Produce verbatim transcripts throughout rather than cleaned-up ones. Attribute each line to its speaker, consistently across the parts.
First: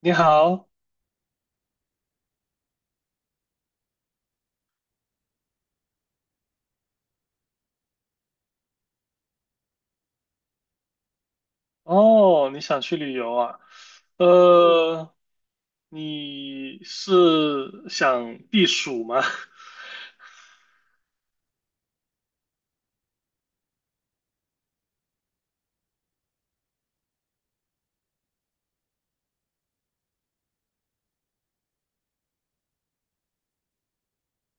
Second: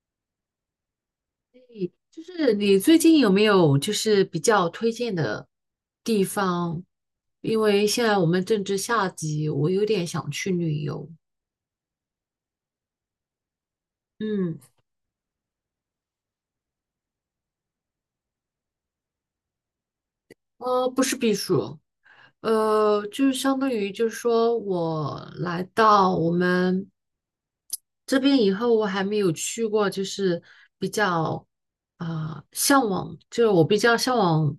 Speaker 1: 你好。
Speaker 2: 就是你最近有没有就是比较推荐的地方？因为现在我们正值夏季，我有点想去旅游。
Speaker 1: 哦，你想去旅游啊？
Speaker 2: 嗯，
Speaker 1: 呃，你是想避暑吗？
Speaker 2: 呃，不是避暑，呃，就是相当于就是说我来到我们这边以后，我还没有去过，就是比较啊、呃向往，就是我比较向往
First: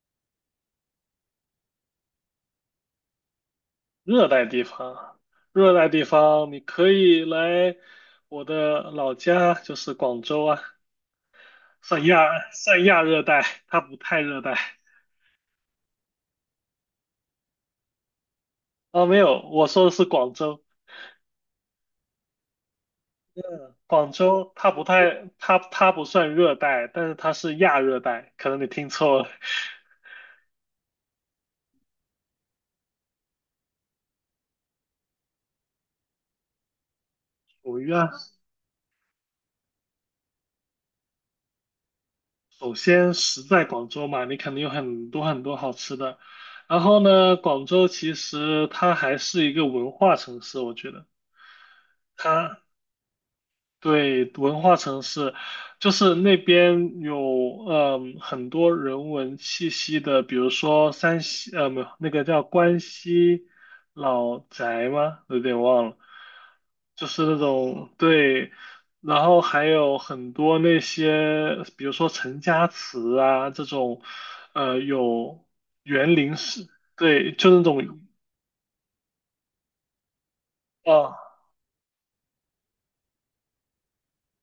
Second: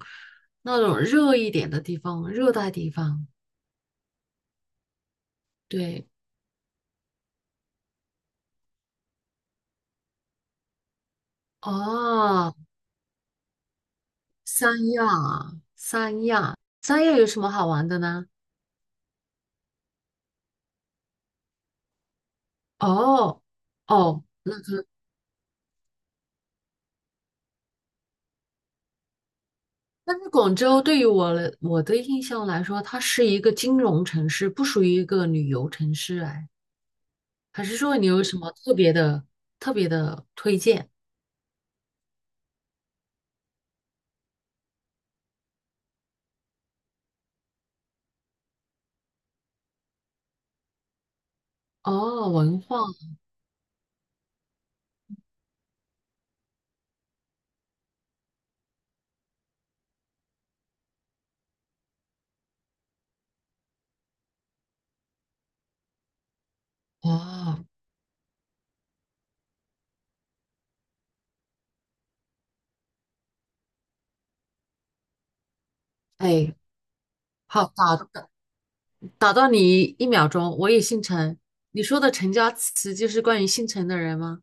Speaker 2: 那种热一点的地方，热带地方。
Speaker 1: 热带地方，热带地
Speaker 2: 对，
Speaker 1: 方，你可以来我的老家，就是广州啊，算亚
Speaker 2: 哦、
Speaker 1: 算亚热带，它不太热带。
Speaker 2: 三亚啊三亚，三亚有什么好玩的呢？
Speaker 1: 哦，没有，我说的是广州，
Speaker 2: 哦，
Speaker 1: 广
Speaker 2: 哦，
Speaker 1: 州它不太，它它不算热带，但是它是亚热带，可能你听错了。
Speaker 2: 但是广州对于我来我的印象来说，它是一个金融城市，不属于一个旅游城市。哎，还是
Speaker 1: 五月
Speaker 2: 说你
Speaker 1: 啊。
Speaker 2: 有什么特别的、特别的推荐？
Speaker 1: 首先食在广州嘛，你肯定有很多很多好吃的。然后呢，广州其实它还是一个文化城市，我觉得
Speaker 2: 哦，
Speaker 1: 它
Speaker 2: 文化，
Speaker 1: 对，文化城市，就是那边有嗯很多人文气息的，比如说山西，呃，没有，那个叫关西老宅吗？有点忘了，就是那
Speaker 2: 哦，
Speaker 1: 种，对。然后还有很多那些，比如说陈家祠啊这种，呃，有园林
Speaker 2: 哎，
Speaker 1: 式，对，就那
Speaker 2: 好，打
Speaker 1: 种。
Speaker 2: 打打到你一秒钟，我也姓
Speaker 1: 啊，
Speaker 2: 陈。你说的陈家祠就是关于姓陈的人吗？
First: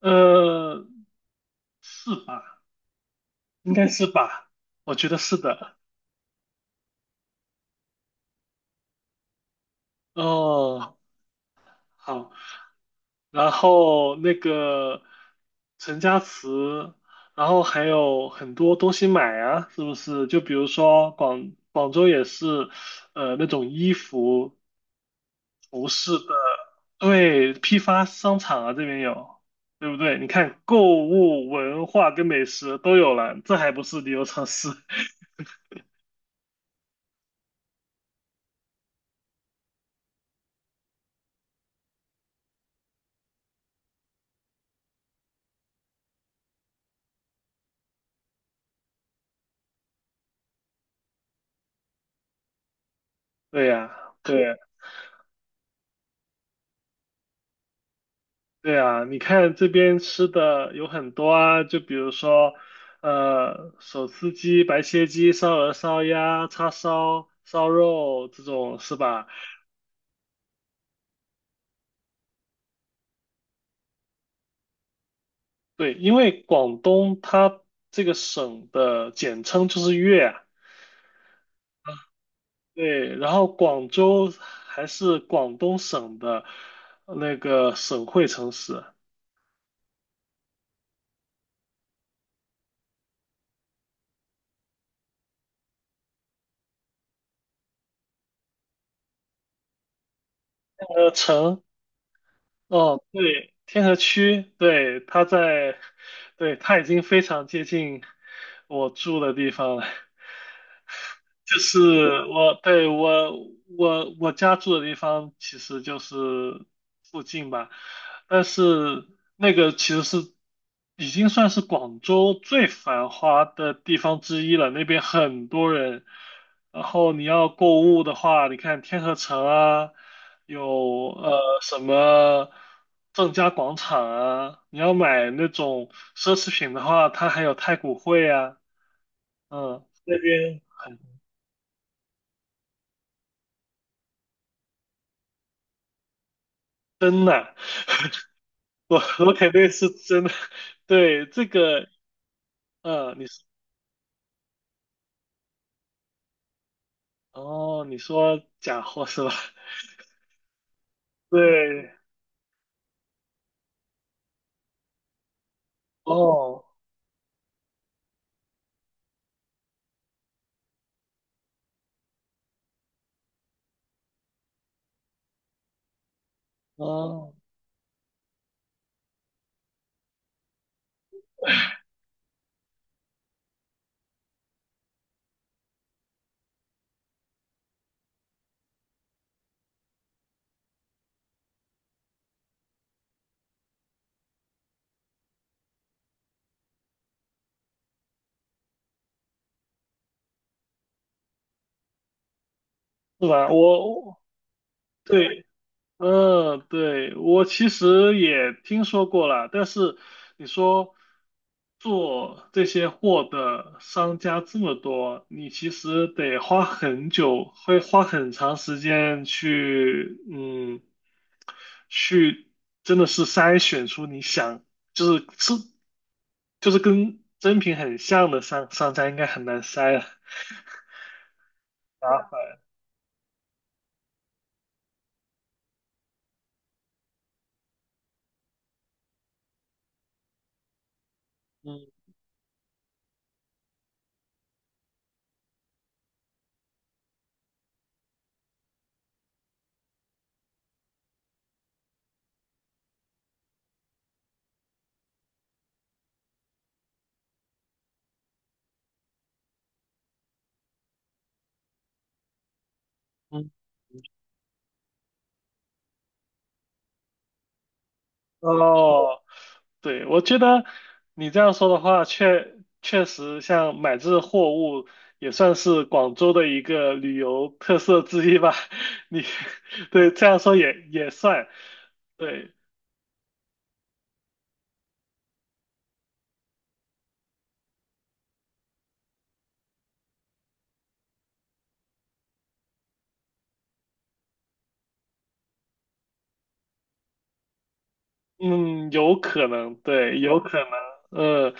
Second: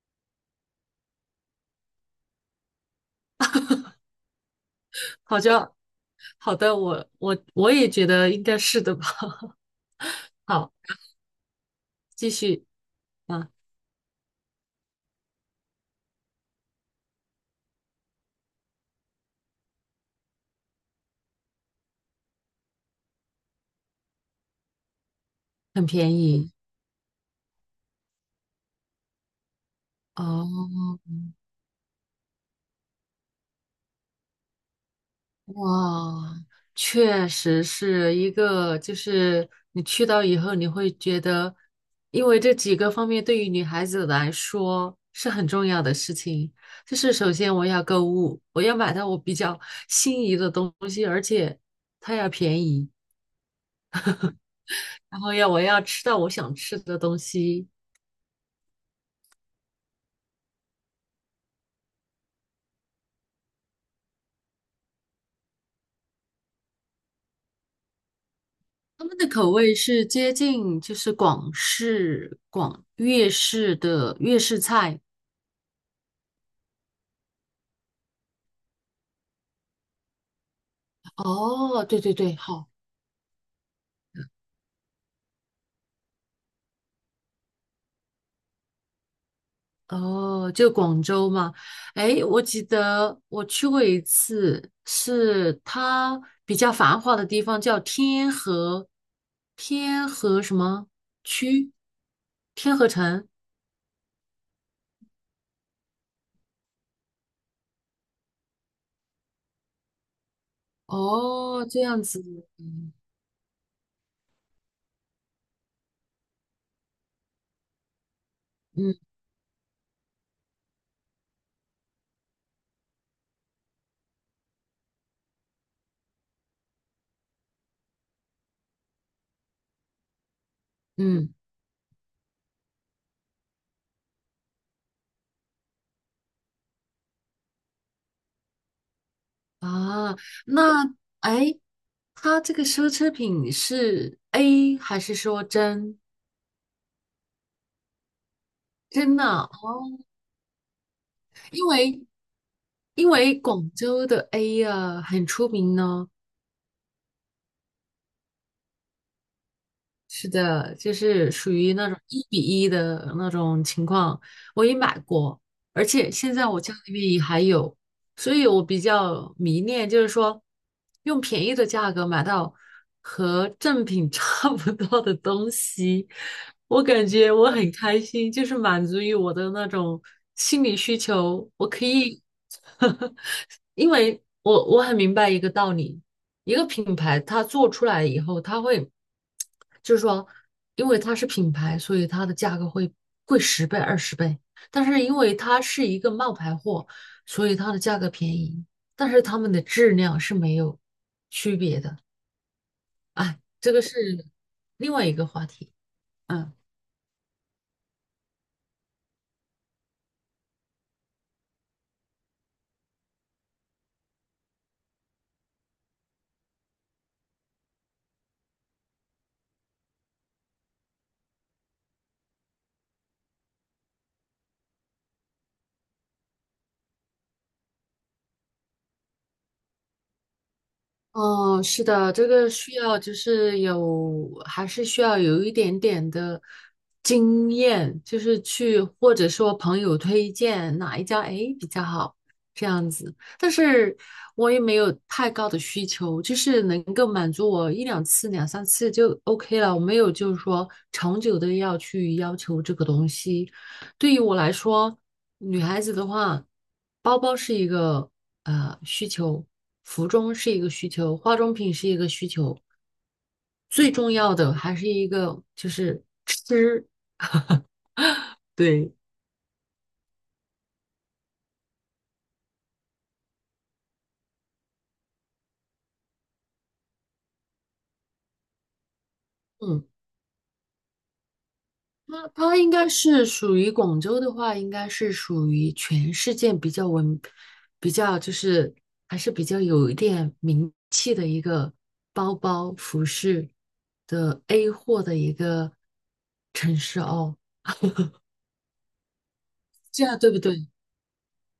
Speaker 1: 呃，是吧？应该是吧？我觉得是
Speaker 2: 好像，
Speaker 1: 的。
Speaker 2: 好的，我我我也觉得应该是的吧。好。
Speaker 1: 哦，好。
Speaker 2: 继续啊，
Speaker 1: 然后那个陈家祠，然后还有很多东西买啊，是不是？就比如说广广州也是，呃，那种衣服、
Speaker 2: 很
Speaker 1: 服饰
Speaker 2: 便
Speaker 1: 的，
Speaker 2: 宜
Speaker 1: 对，批发商场啊，这边有，对不对？你看，
Speaker 2: 哦，
Speaker 1: 购物、文化跟美食都有了，这还不是旅游城市？
Speaker 2: 哇，确实是一个，就是你去到以后，你会觉得，因为这几个方面对于女孩子来说是很重要的事情，就是首先我要购物，我要买到我比较 心仪的东西，而且它要便宜，
Speaker 1: 对呀，对。
Speaker 2: 然后要我要吃到我想吃的东西。
Speaker 1: 对啊，你看这边吃的有很多啊，就比如说，呃，手撕鸡、白切鸡、烧鹅、烧鸭、叉烧、烧肉这种是
Speaker 2: 他们
Speaker 1: 吧？
Speaker 2: 的口味是接近就是广式、广粤式的粤式菜，
Speaker 1: 对，因为广东它这个省的简称就是粤啊。
Speaker 2: 哦，对对对，好，
Speaker 1: 对，然后广州还是广东省的那个省会城市。
Speaker 2: 哦，就广州嘛，哎，我记得我去过一次，是它比较繁华的地方，叫天河，天河什么
Speaker 1: 呃，城
Speaker 2: 区？天河
Speaker 1: 哦，
Speaker 2: 城。
Speaker 1: 对，天河区，对，它在，对，它已经非常接近我住的地方了。就
Speaker 2: 哦，这样子，
Speaker 1: 是我，对，
Speaker 2: 嗯
Speaker 1: 我，我，我家住的地方其实就是附近吧，但
Speaker 2: 嗯
Speaker 1: 是那个其实是已经算是广州最繁华的地方之一了，那边很多人。然后你要购物的话，你看天河城啊，有呃
Speaker 2: 嗯，
Speaker 1: 什么正佳广场啊，你要买那种奢侈品的话，它还有太古汇啊，嗯，
Speaker 2: 啊，
Speaker 1: 那边
Speaker 2: 那
Speaker 1: 很。
Speaker 2: 哎，它这个奢侈品是 A 还是说真
Speaker 1: 真的。我
Speaker 2: 真的？
Speaker 1: 我肯定是
Speaker 2: 哦
Speaker 1: 真的，对这
Speaker 2: 因
Speaker 1: 个，
Speaker 2: 为因
Speaker 1: 嗯，你
Speaker 2: 为
Speaker 1: 说
Speaker 2: 广州的 A 啊很出名呢、
Speaker 1: 哦，你说假货是吧？
Speaker 2: 是的，就是属于那
Speaker 1: 对。
Speaker 2: 种一比一的那种情况，我也买过，而且现在我
Speaker 1: 哦。
Speaker 2: 家里面也还有，所以我比较迷恋，就是说用便宜的价格买到和正品 差不多的东西，我感觉
Speaker 1: 哦，
Speaker 2: 我很开心，就是满足于我的那种心理需求，我可以 因为我我很明白一个道理，一个品牌它做出来以后，它会就是说，因为它是品牌，所以它的价格会贵十倍、二十倍。但是因为它是一个冒牌货，所以它的价格便宜，但是它们的质量是没有区别的。
Speaker 1: 是
Speaker 2: 哎，
Speaker 1: 吧？
Speaker 2: 这个
Speaker 1: 我，
Speaker 2: 是
Speaker 1: 我
Speaker 2: 另外一个
Speaker 1: 对，
Speaker 2: 话题。嗯。
Speaker 1: 嗯，对，我其实也听说过了，但是你说做这些货的商家这么多，你其实得花很久，会花很长时间去，嗯，去真的是筛选出你想，就是是，就是跟真品很像的商商家，应该很难筛。
Speaker 2: 哦，是的，这个需要就是有，还是需要有一点点的经验，就是去或者说朋友推荐哪一家诶比较
Speaker 1: 嗯
Speaker 2: 好这样子。但是我也没有太高的需求，就是能够满足我一两次、两三次就 OK 了。我没有就是说长久的要去要求这个东西，对于我来说，女孩子的话，包包是一个呃需求，服装是一个需求，化妆品是一个需求，
Speaker 1: 嗯。
Speaker 2: 最重要的还是一个就是吃。对，
Speaker 1: 哦，对，我觉得你这样说的话，确确实像买这货物也算是广州的一个旅游特色之一吧。你
Speaker 2: 嗯，
Speaker 1: 对这样说也也算，
Speaker 2: 它
Speaker 1: 对，
Speaker 2: 它应该是属于广州的话，应该是属于全世界比较文，比较就是还是比较有一点名气的一个包包服饰的 A 货的一个城市哦。
Speaker 1: 嗯，有可能，
Speaker 2: 这
Speaker 1: 对，
Speaker 2: 样对不
Speaker 1: 有可
Speaker 2: 对？
Speaker 1: 能。呃，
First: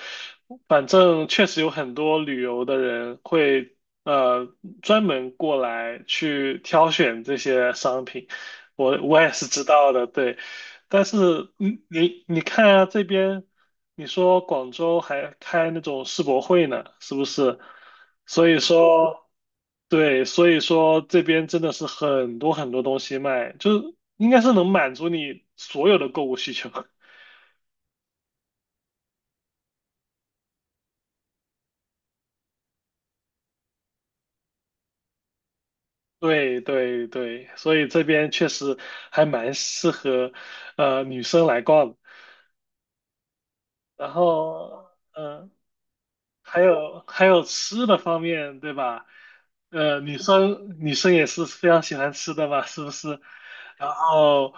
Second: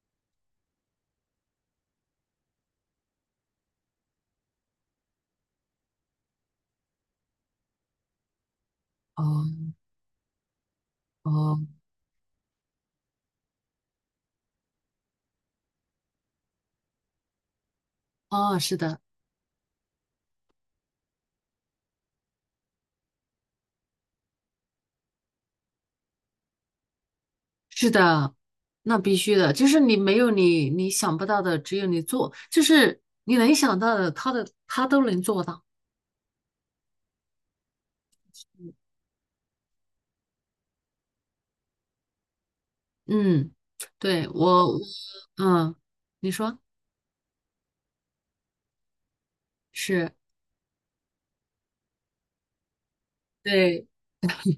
Speaker 1: 反正确实有很多旅游的人会呃专门过来去挑选这些商品，我我也是知
Speaker 2: 哦
Speaker 1: 道的，对。但是，
Speaker 2: 哦
Speaker 1: 你你你看啊，这边你说广州还开那种世博会呢，是不是？所以
Speaker 2: 哦，是的，
Speaker 1: 说，对，所以说这边真的是很多很多东西卖，就是应该是能满足你所有的购物需求。
Speaker 2: 是的，那必须的，就是你没有你你想不到的，只有你做，就是你能想到的，他的他都能做到。
Speaker 1: 对对对，所以这边确实还蛮适合呃女生来逛的。
Speaker 2: 嗯，
Speaker 1: 然
Speaker 2: 对，我，我
Speaker 1: 后，嗯、
Speaker 2: 嗯，你说
Speaker 1: 还有还有吃的方面，对吧？呃，
Speaker 2: 是，
Speaker 1: 女生女生也是非常喜欢吃的嘛，是不是？
Speaker 2: 对。
Speaker 1: 然后，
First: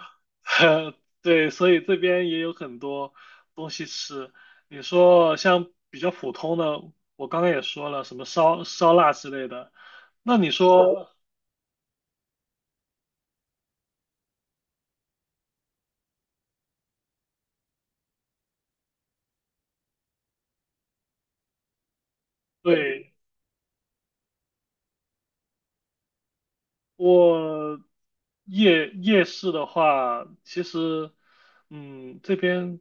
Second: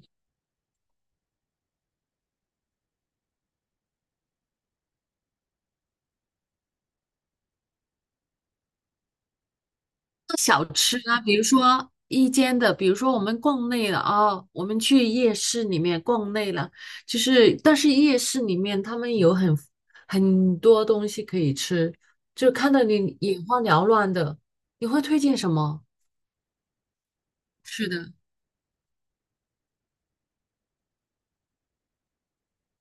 Speaker 1: 对，所以这边也有很多东西吃。你说像比较普通的，我刚刚也说了，什么烧烧腊之类的。那你
Speaker 2: 小吃
Speaker 1: 说，
Speaker 2: 啊，比如说一间的，比如说我们逛累了啊，我们去夜市里面逛累了，就是但是夜市里面他们有很很多东西可以吃，就看到
Speaker 1: 对，
Speaker 2: 你眼花缭乱的，你会推荐什么？
Speaker 1: 我
Speaker 2: 是的，
Speaker 1: 夜夜市的话，其实，嗯，这边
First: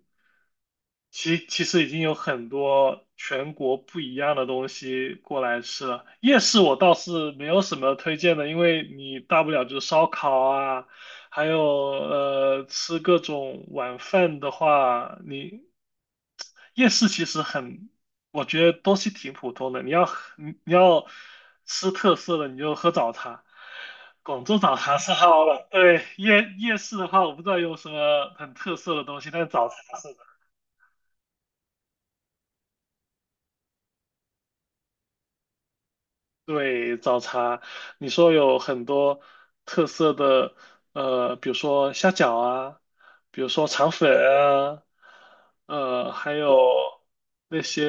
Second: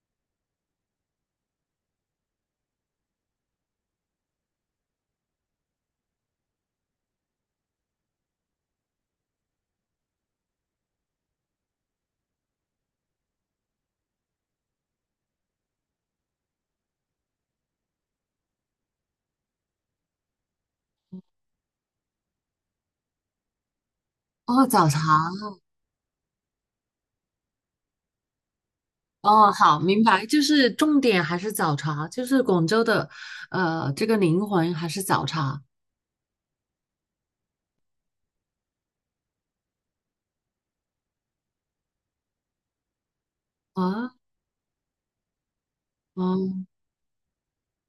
Speaker 1: 其其实已经有很多全国不一样的东西过来吃了。夜市我倒是没有什么推荐的，因为你大不了就是烧烤啊，还有呃吃各种晚饭的话，你夜市其实很，我觉得东西挺普通的。你要喝你你要吃特色的，你就喝早茶。广州
Speaker 2: 哦，
Speaker 1: 早
Speaker 2: 早
Speaker 1: 茶
Speaker 2: 茶，
Speaker 1: 是好了，对，夜夜市的话，我不知道有什么很特色的东西，但是
Speaker 2: 哦，
Speaker 1: 早茶
Speaker 2: 好，明
Speaker 1: 是。
Speaker 2: 白，就是重点还是早茶，就是广州的，呃，这个灵魂还是早茶
Speaker 1: 对，早茶，你说有很多特色的，呃，比如说虾饺啊，比如说肠粉
Speaker 2: 啊，
Speaker 1: 啊，呃，还有
Speaker 2: 嗯，
Speaker 1: 那些，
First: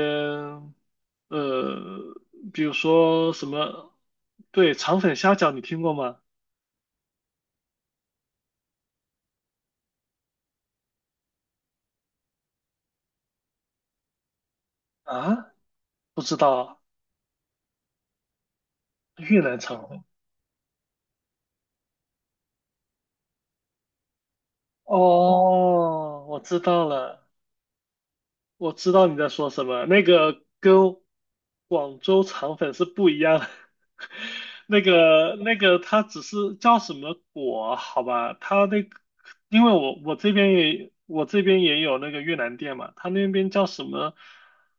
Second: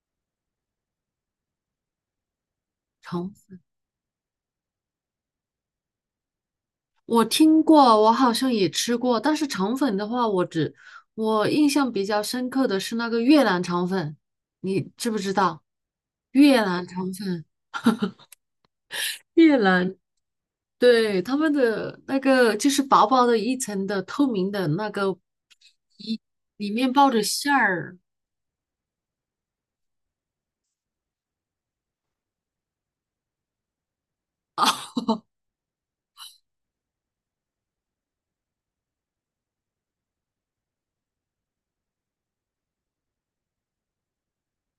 Speaker 1: 呃，比如
Speaker 2: 重。
Speaker 1: 说什么，对，肠粉虾饺你听过吗？
Speaker 2: 我听过，我好像也吃过，但是肠粉的话，我只我印象比较深刻的是那个越南肠粉，你知不知
Speaker 1: 啊，
Speaker 2: 道？
Speaker 1: 不知
Speaker 2: 越
Speaker 1: 道，
Speaker 2: 南肠粉，
Speaker 1: 越
Speaker 2: 越
Speaker 1: 南肠
Speaker 2: 南，
Speaker 1: 粉。
Speaker 2: 对，他们的那个就是薄薄的一层的透明的那个皮，
Speaker 1: 哦，我知
Speaker 2: 里
Speaker 1: 道
Speaker 2: 面包着
Speaker 1: 了，
Speaker 2: 馅儿。
Speaker 1: 我知道你在说什么，那个跟广州肠粉是不一样的。那 个那个，它只是叫什么果？好吧，它那个，因为我我这边也我这边也有那个越南店嘛，它那边叫什么？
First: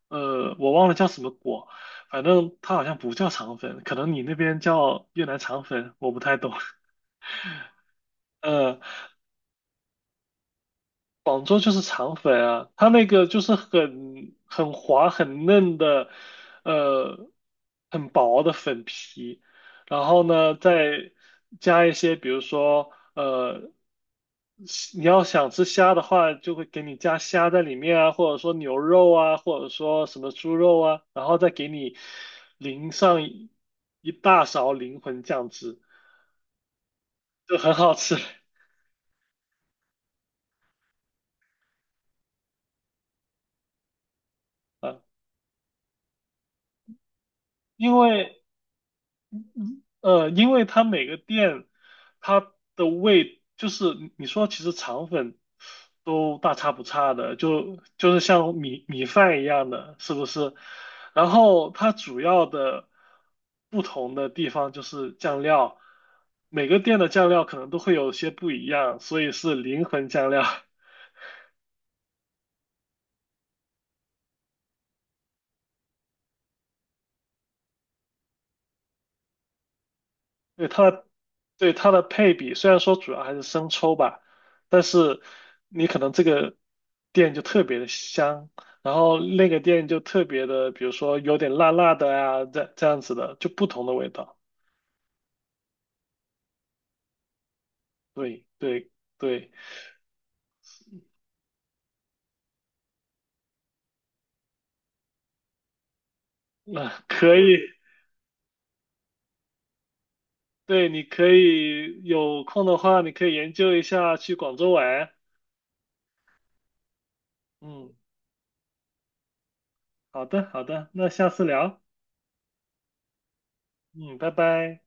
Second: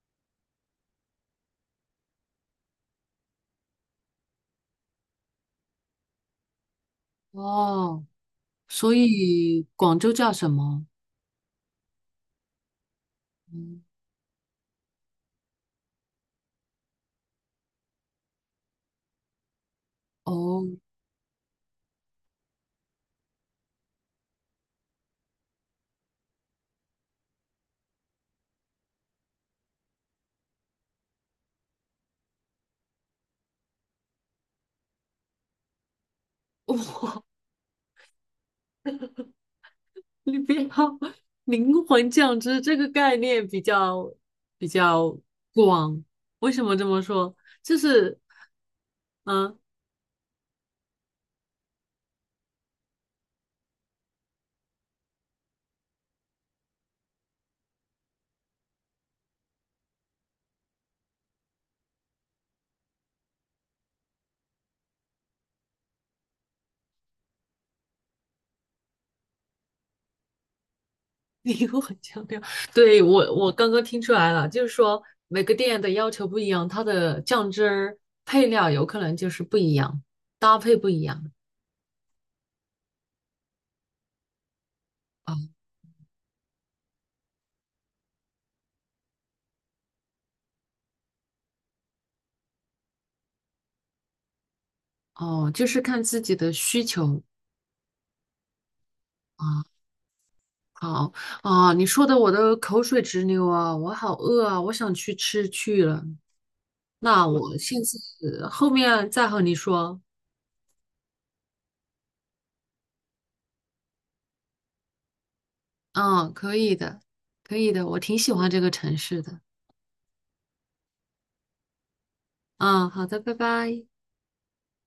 Speaker 1: 呃，我忘了叫什么果，反正它好像不叫肠粉，可能你那边叫越南肠粉，我不太懂。
Speaker 2: 哦，
Speaker 1: 呃，
Speaker 2: 所以广州叫什么？
Speaker 1: 广州就是肠粉啊，它那个就是
Speaker 2: 嗯，
Speaker 1: 很很滑很嫩的，呃，很薄的粉皮，然后呢
Speaker 2: 哦，
Speaker 1: 再加一些，比如说呃，你要想吃虾的话，就会给你加虾在里面啊，或者说牛肉啊，或者说什么猪肉啊，然后再给你淋上一一大勺灵魂酱汁，就很好吃。
Speaker 2: 你不要灵魂酱汁这个概念比较比
Speaker 1: 啊，
Speaker 2: 较广。为什么这么说？就
Speaker 1: 因
Speaker 2: 是
Speaker 1: 为。
Speaker 2: 嗯，呃
Speaker 1: 呃，因为它每个店它的味，就是你说其实肠粉都大差不差的，就就是像米米饭一样的，是不是？然后它主要的不同的地方就是酱料，每个店的酱料可能都会有些不一样，所以是灵魂酱料。
Speaker 2: 灵魂酱料。对，我我刚刚听出来了，就是说每个店的要求不一样，它的酱汁儿配料有可能就是不一样，搭
Speaker 1: 对
Speaker 2: 配不
Speaker 1: 它
Speaker 2: 一
Speaker 1: 的
Speaker 2: 样。
Speaker 1: 对它的配比，虽然说主要还是生抽吧，但是
Speaker 2: 哦
Speaker 1: 你可能这个店就特别的香，然后那个店就特别的，比如说有点辣辣的啊，这这样子的，就不同的味道。
Speaker 2: 哦，就是看自己的需求
Speaker 1: 对对对。
Speaker 2: 啊。好啊，你说的我都口水直流啊，我好饿啊，我想去吃去了。
Speaker 1: 那
Speaker 2: 那
Speaker 1: 可
Speaker 2: 我
Speaker 1: 以，
Speaker 2: 现在后面再和你说。
Speaker 1: 对，你可以有空的话，你可以研究一下去广州玩。
Speaker 2: 嗯，可以的，可以的，
Speaker 1: 嗯，
Speaker 2: 我挺喜欢这个城市的。
Speaker 1: 好的好的，那下次聊。
Speaker 2: 嗯，好的，拜拜。
Speaker 1: 嗯，拜拜。